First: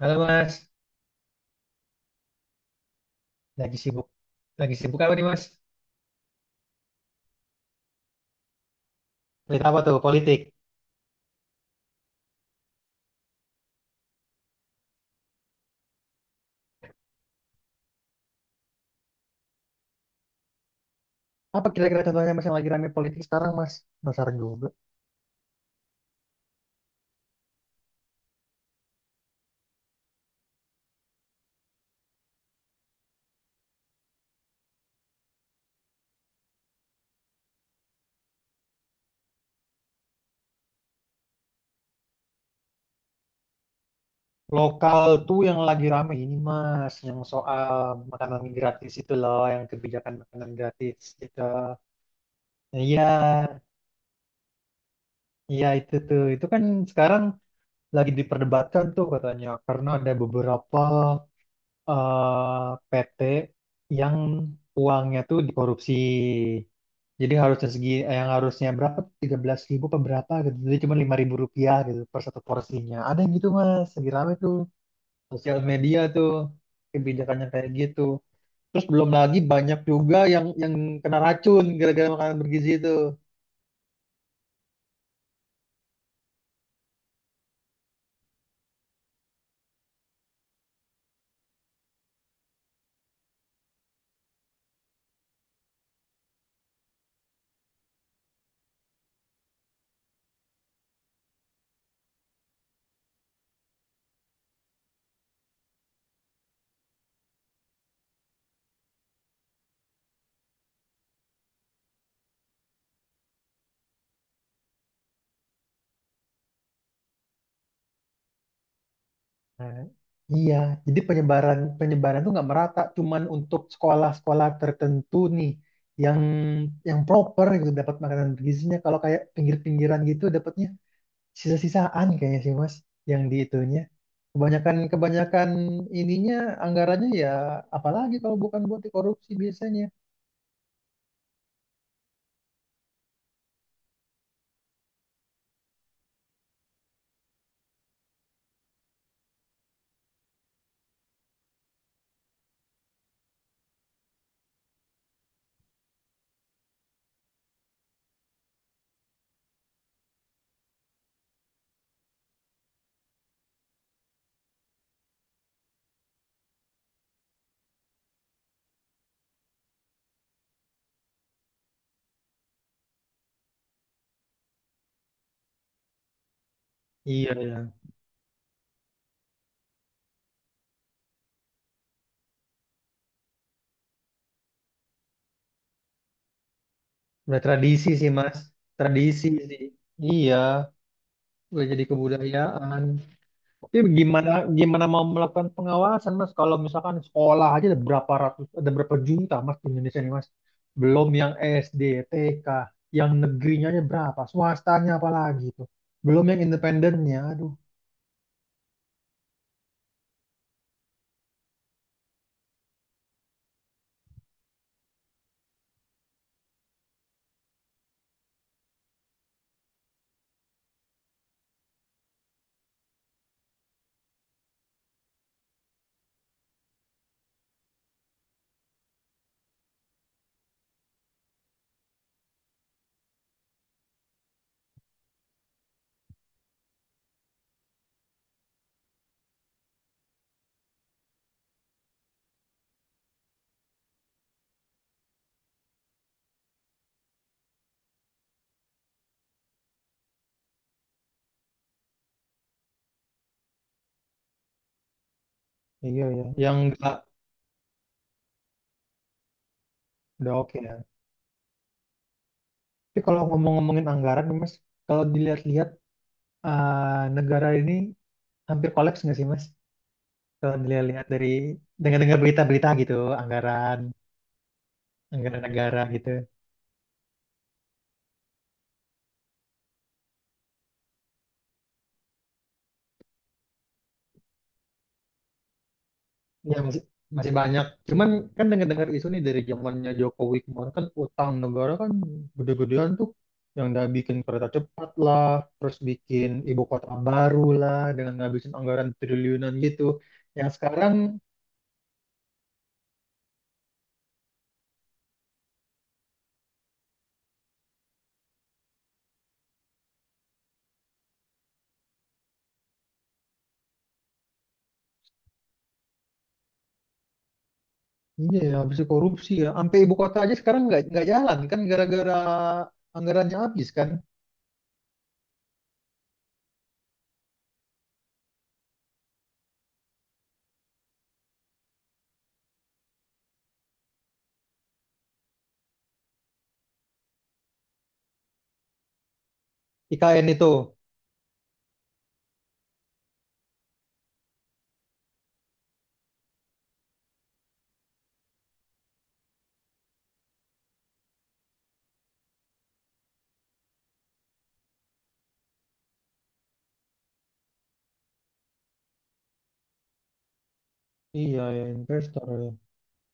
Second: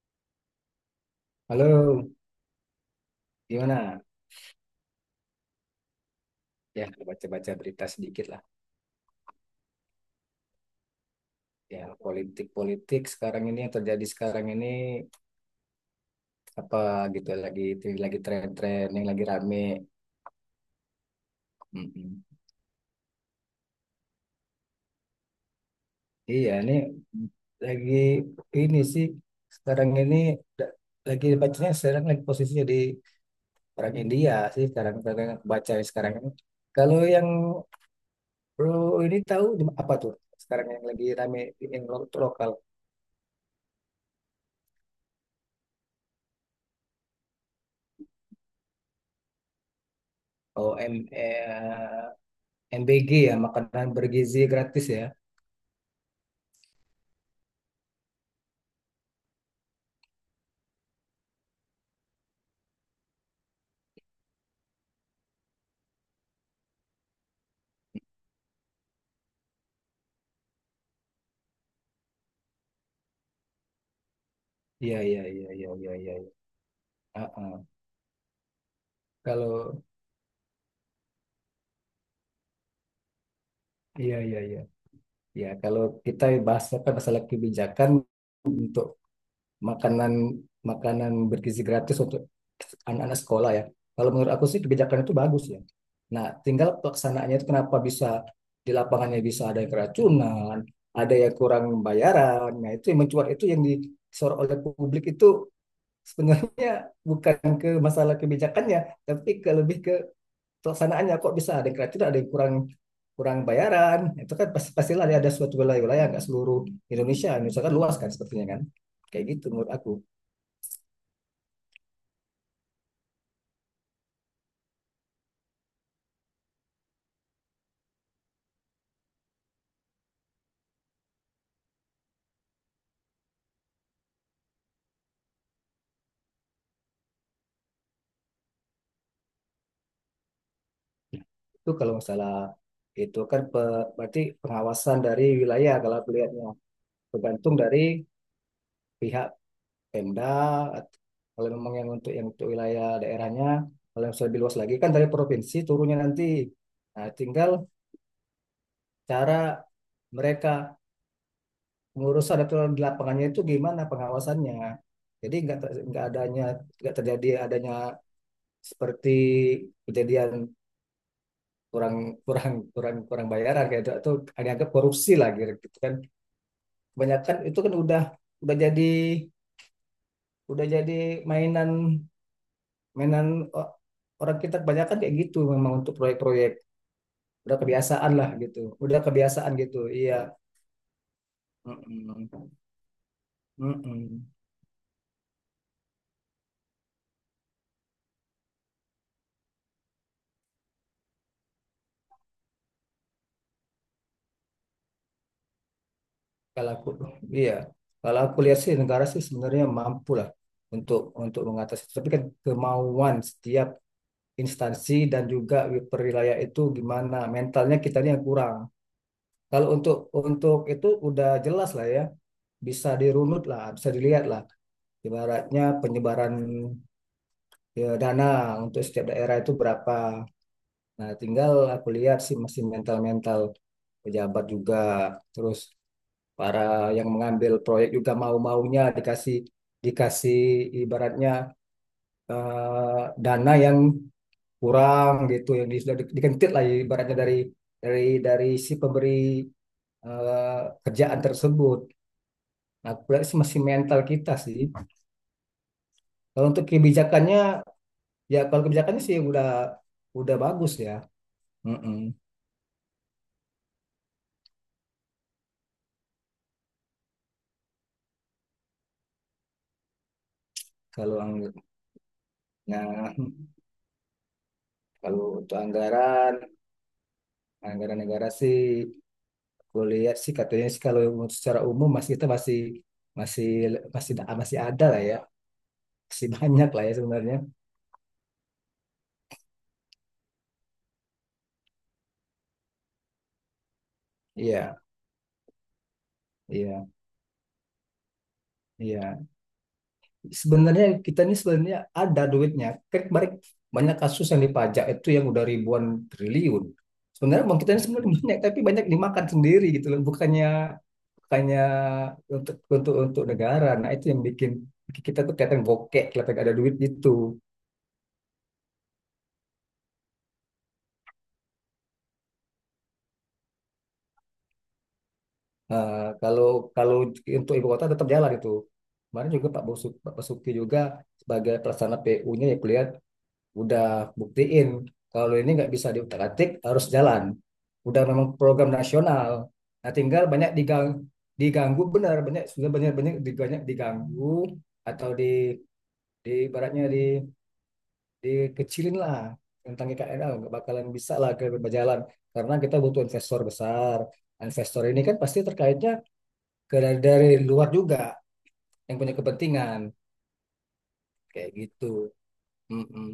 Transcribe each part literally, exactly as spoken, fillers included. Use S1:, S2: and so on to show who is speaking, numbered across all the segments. S1: Halo Mas,
S2: Halo,
S1: lagi
S2: gimana?
S1: sibuk. Lagi sibuk apa nih Mas?
S2: Ya, baca-baca berita sedikit lah.
S1: Berita apa tuh? Politik.
S2: Ya, politik-politik sekarang ini yang terjadi sekarang ini apa gitu lagi lagi tren-tren yang lagi rame.
S1: Apa kira-kira
S2: Mm-mm.
S1: contohnya Mas yang lagi rame politik sekarang Mas? Penasaran juga.
S2: Iya, ini lagi ini sih sekarang ini da- lagi bacanya sekarang lagi posisi di orang India sih sekarang sekarang yang baca sekarang ini. Kalau yang bro ini tahu apa tuh? Sekarang yang lagi rame yang lo- lokal.
S1: Lokal tuh yang lagi rame ini Mas, yang soal makanan gratis itu loh, yang kebijakan makanan
S2: O M
S1: gratis gitu. Iya,
S2: M B G ya, makanan bergizi gratis ya.
S1: iya itu tuh. Itu kan sekarang lagi diperdebatkan tuh katanya, karena ada beberapa eh, P T yang uangnya tuh dikorupsi. Jadi harusnya segi eh, yang harusnya berapa? Tiga belas ribu ribu berapa gitu. Jadi cuma lima ribu rupiah gitu per satu porsinya. Ada yang gitu Mas, lagi rame tuh.
S2: Iya, iya, iya,
S1: Sosial
S2: iya, iya,
S1: media
S2: iya,
S1: tuh
S2: iya. Ah,
S1: kebijakannya
S2: ah.
S1: kayak gitu. Terus belum lagi banyak
S2: Kalau
S1: juga yang yang kena racun gara-gara makanan bergizi itu.
S2: iya, iya, iya. Ya, kalau kita bahas apa masalah kebijakan untuk makanan makanan bergizi gratis untuk anak-anak sekolah ya. Kalau menurut aku sih kebijakan itu bagus ya. Nah, tinggal pelaksanaannya itu kenapa bisa di lapangannya bisa ada yang keracunan, ada yang kurang bayaran. Nah, itu yang mencuat itu yang disorot oleh publik itu sebenarnya bukan ke masalah kebijakannya, tapi ke lebih ke pelaksanaannya kok bisa ada yang kreatif, ada yang kurang kurang bayaran. Itu kan pasti pastilah ada suatu wilayah-wilayah nggak seluruh Indonesia, Indonesia kan luas kan sepertinya kan. Kayak gitu menurut
S1: Nah,
S2: aku.
S1: iya, jadi penyebaran penyebaran tuh nggak merata, cuman untuk sekolah-sekolah tertentu nih yang yang proper gitu dapat makanan bergizinya. Kalau kayak pinggir-pinggiran gitu dapatnya sisa-sisaan kayaknya sih Mas, yang di itunya. Kebanyakan kebanyakan ininya anggarannya ya apalagi kalau bukan buat korupsi biasanya.
S2: Itu kalau masalah itu kan pe- berarti pengawasan dari wilayah kalau aku lihatnya tergantung dari pihak Pemda kalau memang yang untuk yang untuk wilayah daerahnya, kalau yang lebih luas lagi kan dari provinsi turunnya nanti. Nah, tinggal cara mereka mengurus ada aturan di lapangannya itu gimana pengawasannya. Jadi nggak nggak adanya nggak terjadi adanya seperti kejadian kurang kurang kurang kurang bayaran kayak itu atau agak korupsi lah gitu gitu kan.
S1: Iya
S2: Kebanyakan
S1: ya,
S2: itu kan udah udah jadi udah jadi mainan mainan orang kita kebanyakan kayak gitu memang untuk proyek-proyek,
S1: udah
S2: udah
S1: tradisi sih
S2: kebiasaan lah
S1: Mas,
S2: gitu, udah
S1: tradisi
S2: kebiasaan
S1: sih.
S2: gitu iya.
S1: Iya, udah jadi
S2: Mm-mm.
S1: kebudayaan. Tapi
S2: Mm-mm.
S1: gimana gimana mau melakukan pengawasan Mas kalau misalkan sekolah aja ada berapa ratus ada berapa juta Mas di Indonesia nih Mas. Belum yang S D, T K, yang negerinya aja berapa, swastanya apalagi tuh. Belum yang
S2: Kalau aku,
S1: independennya. Aduh,
S2: iya, kalau aku lihat sih negara sih sebenarnya mampu lah untuk untuk mengatasi. Tapi kan kemauan setiap instansi dan juga perwilayah itu gimana mentalnya kita ini yang kurang. Kalau untuk untuk itu udah jelas lah ya, bisa dirunut lah, bisa dilihat lah. Ibaratnya penyebaran ya, dana untuk setiap daerah itu berapa. Nah, tinggal aku lihat sih masih mental-mental pejabat juga terus para yang mengambil proyek juga mau-maunya dikasih dikasih ibaratnya eh, dana yang kurang gitu yang di- sudah di- dikentit lah ibaratnya dari dari dari si pemberi, eh, kerjaan tersebut. Nah, aku masih mental kita sih.
S1: iya ya.
S2: Kalau
S1: Yang
S2: untuk
S1: enggak
S2: kebijakannya, ya kalau kebijakannya sih udah
S1: udah
S2: udah
S1: oke
S2: bagus
S1: ya.
S2: ya. Mm-mm.
S1: Tapi kalau ngomong-ngomongin anggaran nih, Mas, kalau dilihat-lihat eh, negara ini hampir kolaps nggak sih Mas? Kalau dilihat-lihat
S2: Kalau
S1: dari
S2: angg-
S1: dengar-dengar berita-berita gitu,
S2: nah,
S1: anggaran
S2: kalau
S1: anggaran
S2: untuk
S1: negara gitu.
S2: anggaran anggaran negara sih, gue lihat sih katanya sih kalau secara umum masih kita masih masih masih masih ada lah ya, masih
S1: Ya
S2: banyak
S1: masih
S2: lah ya
S1: masih
S2: sebenarnya.
S1: banyak. Cuman kan dengar-dengar isu nih dari zamannya Jokowi kemarin kan utang negara kan gede-gedean tuh yang udah bikin kereta
S2: Iya,
S1: cepat lah, terus bikin ibu
S2: iya,
S1: kota baru lah dengan ngabisin anggaran
S2: iya.
S1: triliunan gitu. Yang
S2: Sebenarnya
S1: sekarang
S2: kita ini sebenarnya ada duitnya. Kan banyak banyak kasus yang dipajak itu yang udah ribuan triliun. Sebenarnya uang kita ini sebenarnya banyak, tapi banyak dimakan sendiri gitu loh. Bukannya bukannya untuk untuk untuk negara. Nah itu yang bikin kita tuh kelihatan bokek, kelihatan gak ada duit gitu.
S1: iya ya habis korupsi ya. Sampai ibu kota aja sekarang nggak nggak jalan kan gara-gara anggarannya habis kan.
S2: Nah, kalau kalau untuk ibu kota tetap jalan itu. Kemarin juga Pak Basuki, Pak Basuki juga sebagai pelaksana P U-nya ya kulihat udah buktiin kalau ini nggak bisa diutak-atik, harus jalan. Udah memang program nasional. Nah, tinggal
S1: I K N itu.
S2: banyak digang, diganggu benar, banyak sudah banyak banyak di- banyak diganggu atau di di baratnya di dikecilin lah tentang I K N, ah nggak bakalan bisa lah ke berjalan karena kita butuh investor besar, investor ini kan pasti terkaitnya ke dari, dari luar juga yang punya kepentingan
S1: Iya
S2: kayak
S1: ya
S2: gitu.
S1: investor ya.
S2: Mm-mm.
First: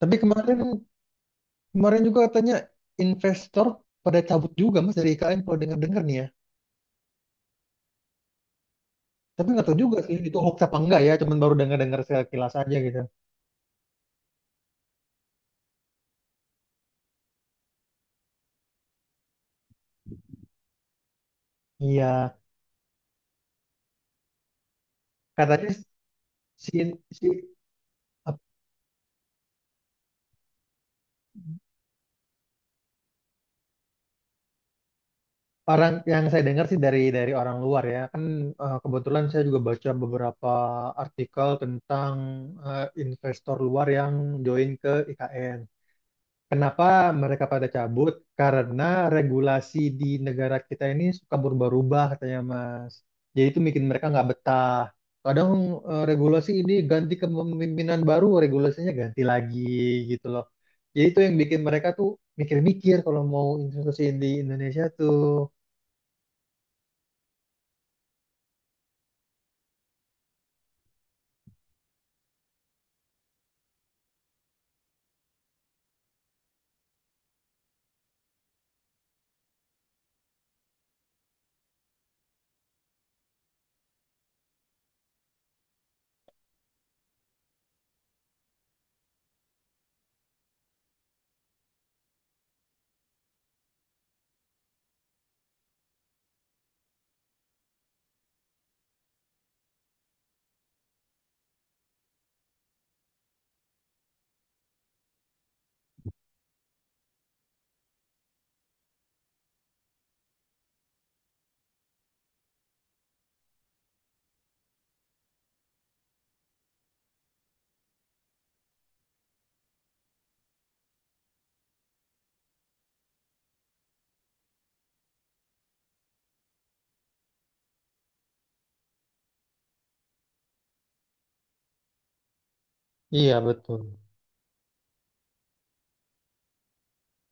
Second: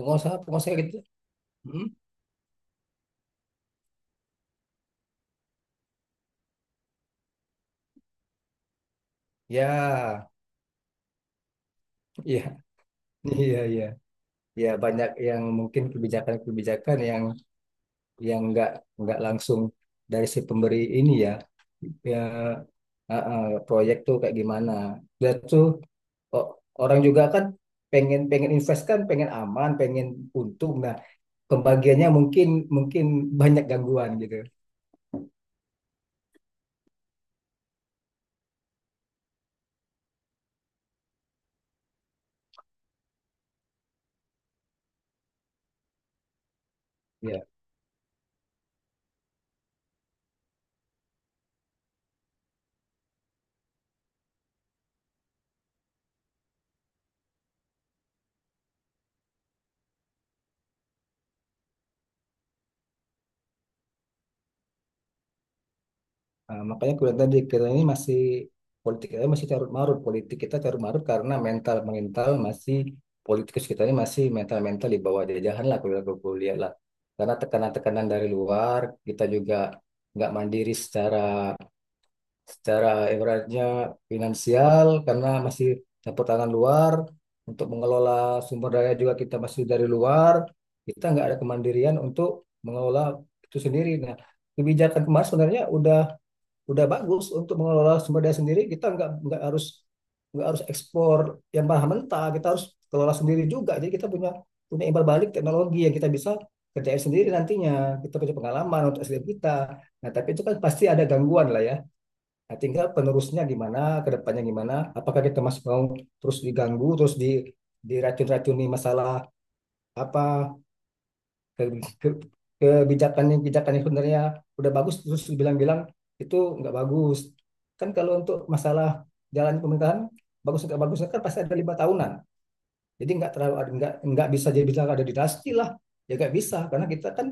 S1: Tapi kemarin
S2: pengusaha gitu. Mm.
S1: kemarin juga katanya investor pada cabut juga Mas dari I K N kalau dengar-dengar nih ya. Tapi nggak tahu juga sih
S2: Ya,
S1: itu hoax apa enggak ya, cuman baru dengar-dengar sekilas
S2: iya,
S1: aja gitu.
S2: iya, iya. Ya banyak yang mungkin kebijakan-kebijakan yang yang nggak nggak langsung dari si pemberi ini ya. Ya
S1: Iya,
S2: uh, uh, proyek tuh kayak gimana. Dan tuh
S1: katanya
S2: o-
S1: si
S2: orang juga
S1: si
S2: kan pengen
S1: ap-
S2: pengen invest kan, pengen aman, pengen untung, nah pembagiannya mungkin mungkin banyak gangguan gitu.
S1: orang yang saya dengar sih dari dari orang luar ya. Kan eh, kebetulan saya juga baca beberapa artikel tentang eh, investor luar yang join ke I K N. Kenapa
S2: Ya.
S1: mereka pada cabut? Karena regulasi di negara kita ini suka berubah-ubah katanya Mas. Jadi itu bikin mereka nggak betah. Kadang eh, regulasi ini ganti kepemimpinan baru, regulasinya ganti lagi gitu loh. Jadi itu yang bikin mereka tuh mikir-mikir kalau mau investasi di Indonesia tuh.
S2: Nah, makanya aku bilang tadi kita ini masih politik kita masih carut marut, politik kita carut marut karena mental mental masih, politikus kita ini masih mental mental di bawah jajahan lah kalau aku bilang- aku lihat lah, karena tekanan-tekanan dari luar kita juga nggak mandiri secara secara ibaratnya finansial karena masih campur tangan luar untuk mengelola sumber daya juga kita masih dari luar, kita nggak ada kemandirian untuk mengelola itu sendiri. Nah, kebijakan kemarin sebenarnya udah udah bagus untuk mengelola sumber daya sendiri, kita nggak nggak harus nggak harus ekspor yang bahan mentah, kita harus kelola sendiri juga jadi kita punya punya imbal balik teknologi yang kita bisa kerjain sendiri, nantinya kita punya pengalaman untuk S D M kita. Nah tapi itu kan pasti ada gangguan lah ya. Nah, tinggal penerusnya gimana, kedepannya gimana, apakah kita masih mau terus diganggu, terus di diracun-racuni masalah apa ke- ke- kebijakannya. Kebijakannya sebenarnya udah bagus, terus bilang-bilang itu nggak bagus. Kan kalau untuk masalah jalan pemerintahan bagus nggak bagusnya kan pasti ada lima tahunan, jadi nggak
S1: Iya
S2: terlalu
S1: betul.
S2: nggak nggak bisa jadi bilang ada dinasti lah. Ya nggak bisa karena kita kan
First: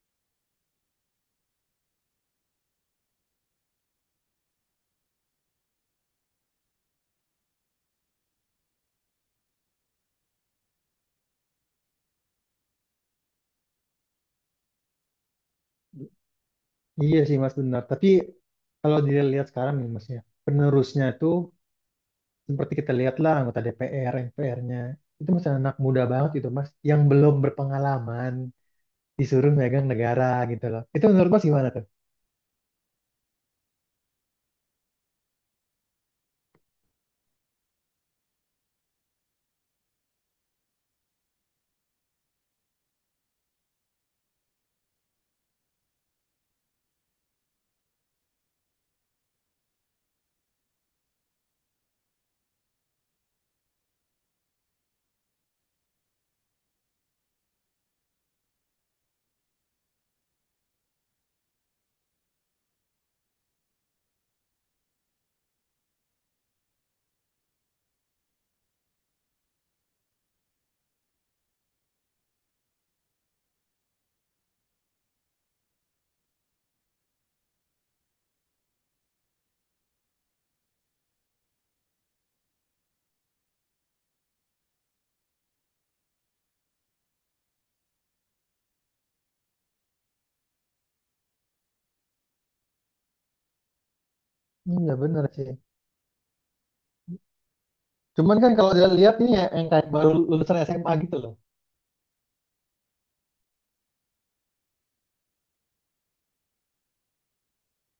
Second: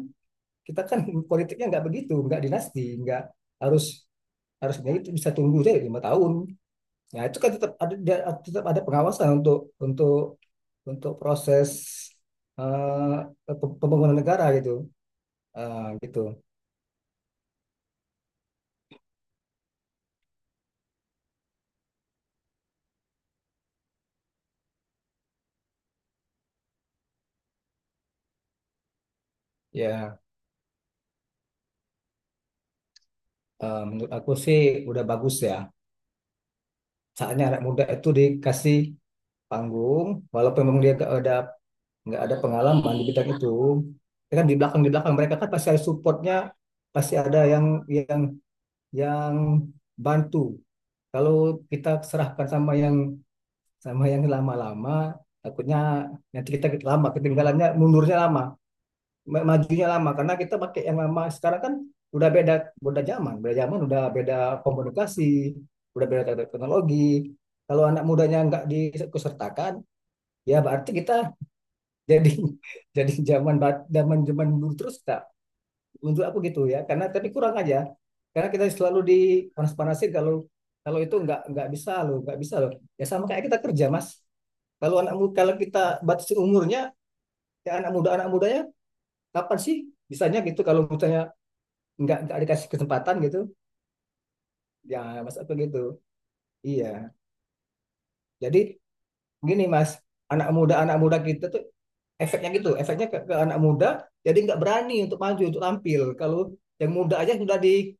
S2: kita kan politiknya nggak begitu, nggak dinasti, nggak harus harusnya itu bisa tunggu deh lima tahun. Ya itu kan tetap ada dia- tetap ada pengawasan untuk untuk untuk proses eh, pe- pembangunan negara gitu. Eh, gitu
S1: Iya sih Mas benar. Tapi kalau dilihat sekarang nih Mas ya, penerusnya tuh seperti kita lihatlah anggota D P R, M P R-nya itu masih anak muda banget gitu mas, yang belum berpengalaman disuruh megang
S2: ya.
S1: negara gitu loh. Itu menurut mas gimana tuh?
S2: Eh, menurut aku sih udah bagus ya, saatnya anak muda itu dikasih panggung, walaupun memang dia gak ada nggak ada pengalaman di bidang itu. Ya kan di belakang di belakang mereka kan pasti ada supportnya, pasti ada yang yang yang bantu kalau kita serahkan sama yang sama yang lama-lama takutnya nanti kita lama ketinggalannya, mundurnya lama, ma- majunya lama karena kita pakai yang lama. Sekarang kan udah beda, beda zaman beda zaman, udah beda komunikasi, udah beda teknologi. Kalau anak mudanya nggak dikusertakan ya berarti kita jadi jadi zaman ba- zaman zaman dulu terus, tak untuk aku gitu ya, karena tapi kurang aja karena kita selalu dipanas-panasin kalau kalau itu nggak nggak bisa loh, nggak bisa loh. Ya sama kayak kita kerja, Mas, kalau anak mu- kalau kita batasi umurnya, ya anak muda, anak mudanya kapan sih bisanya gitu kalau misalnya nggak nggak dikasih kesempatan gitu.
S1: Ini nggak
S2: Ya
S1: bener
S2: Mas,
S1: sih.
S2: apa gitu, iya.
S1: Cuman kan
S2: Jadi
S1: kalau kita lihat nih ya,
S2: gini,
S1: yang kayak
S2: Mas,
S1: baru
S2: anak
S1: lulusan
S2: muda
S1: S M A
S2: anak
S1: gitu
S2: muda
S1: loh.
S2: kita tuh efeknya gitu, efeknya ke, ke anak muda jadi nggak berani untuk maju, untuk tampil. Kalau yang muda aja sudah di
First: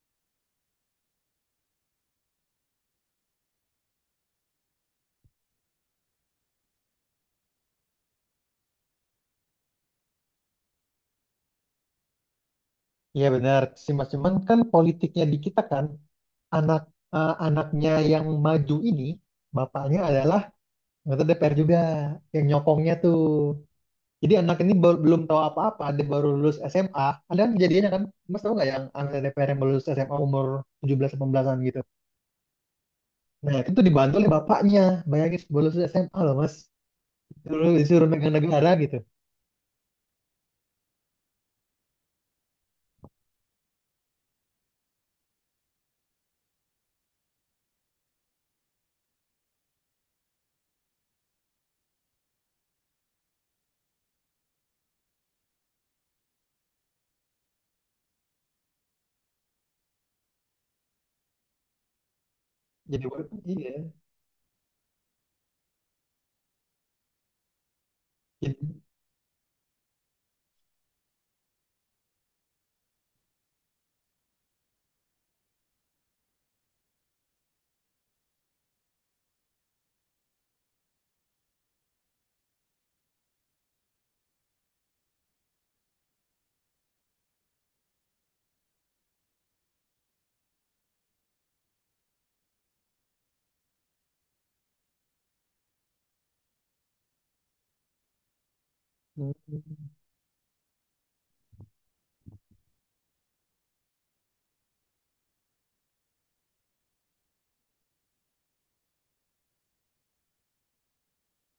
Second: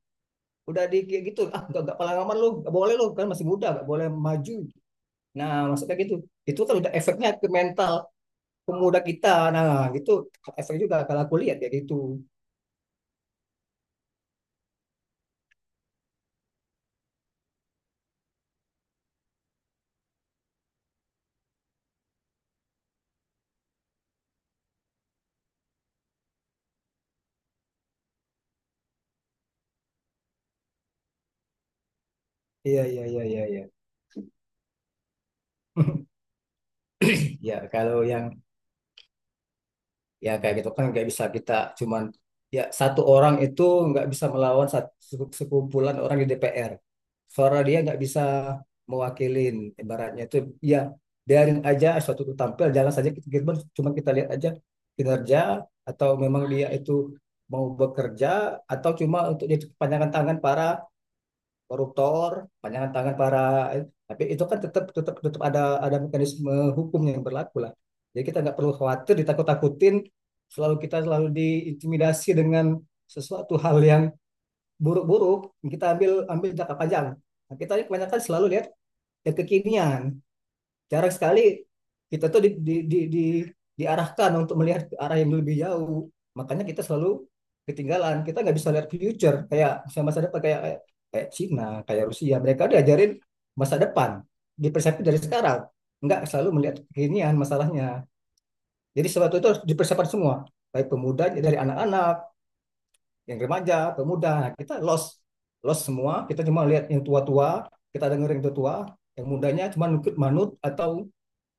S2: udah di kayak gitu, ah nggak nggak pengalaman lu, nggak boleh lu kan masih muda, nggak boleh maju. Nah maksudnya gitu, itu kan udah efeknya ke mental pemuda kita. Nah, gitu. Efek juga kalau aku lihat kayak gitu.
S1: Iya benar sih mas, cuman kan politiknya di kita kan anak eh, anaknya yang maju ini bapaknya adalah anggota D P R juga yang nyokongnya tuh. Jadi anak ini bel- belum tahu apa-apa, dia baru lulus S M A. Ada kan kejadiannya kan, Mas tahu nggak yang anak D P R yang baru lulus S M A umur tujuh belas delapan belasan gitu.
S2: Iya, iya, iya, iya,
S1: Nah
S2: iya.
S1: itu tuh dibantu oleh bapaknya. Bayangin baru lulus S M A loh Mas. Dulu
S2: Ya kalau
S1: disuruh
S2: yang
S1: megang negara gitu.
S2: ya kayak gitu kan nggak bisa kita, cuman ya satu orang itu nggak bisa melawan sat- se- sekumpulan orang di D P R, suara dia nggak bisa mewakilin ibaratnya itu. Ya biarin aja suatu itu tampil, jalan saja kita, kita- cuman kita lihat aja kinerja, atau memang dia itu mau bekerja atau cuma untuk jadi kepanjangan tangan para koruptor, panjangan
S1: Jadi
S2: tangan para,
S1: iya.
S2: eh, tapi itu kan tetap tetap tetap ada ada mekanisme hukum yang berlaku lah. Jadi kita nggak
S1: Jadi,
S2: perlu khawatir ditakut-takutin, selalu kita selalu diintimidasi dengan sesuatu hal yang buruk-buruk. Kita ambil ambil jangka panjang. Nah, kita ini kebanyakan selalu lihat yang kekinian. Jarang sekali kita tuh di, di, di, di, diarahkan untuk melihat ke arah yang lebih jauh. Makanya kita selalu ketinggalan. Kita nggak bisa lihat future kayak masa depan kayak kayak, kayak Cina, kayak Rusia. Mereka diajarin masa depan, dipersiapkan dari sekarang. Nggak selalu melihat kekinian masalahnya. Jadi sesuatu itu
S1: hmm,
S2: harus dipersiapkan semua. Baik pemuda dari anak-anak, yang remaja, pemuda. Nah, kita lost lost semua. Kita cuma lihat yang tua-tua, kita dengerin yang tua-tua, yang mudanya cuma nukut manut atau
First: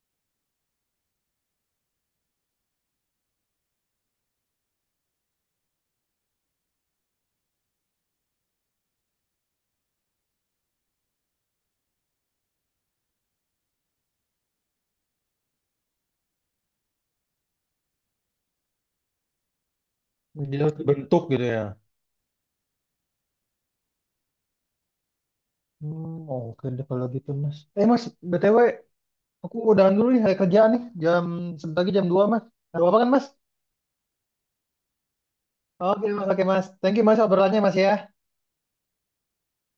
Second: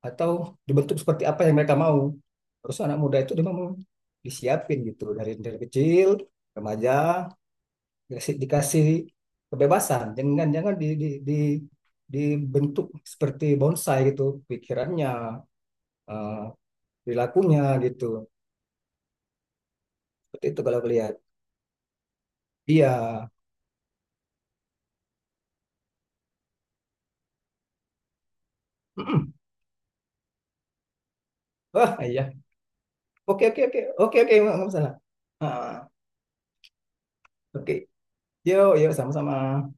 S2: atau dibentuk seperti apa yang mereka mau. Terus anak muda itu dia mau disiapin gitu dari dari kecil remaja, dikasih, dikasih kebebasan, jangan jangan di, di, di dibentuk seperti bonsai gitu pikirannya, eh, perilakunya gitu. Seperti
S1: jadi
S2: itu
S1: harus
S2: kalau lihat,
S1: dibentuk gitu ya.
S2: iya.
S1: Hmm, oke deh kalau gitu Mas. Eh Mas, B T W aku udahan dulu nih hari kerja nih. Jam sebentar lagi
S2: Wah
S1: jam dua,
S2: iya.
S1: Mas. Ada apa kan Mas?
S2: Oke, oke, oke, oke, oke, nggak masalah. Ah,
S1: Oke Mas, oke Mas. Thank you Mas obrolannya
S2: oke.
S1: Mas ya.
S2: Yuk yuk, sama-sama.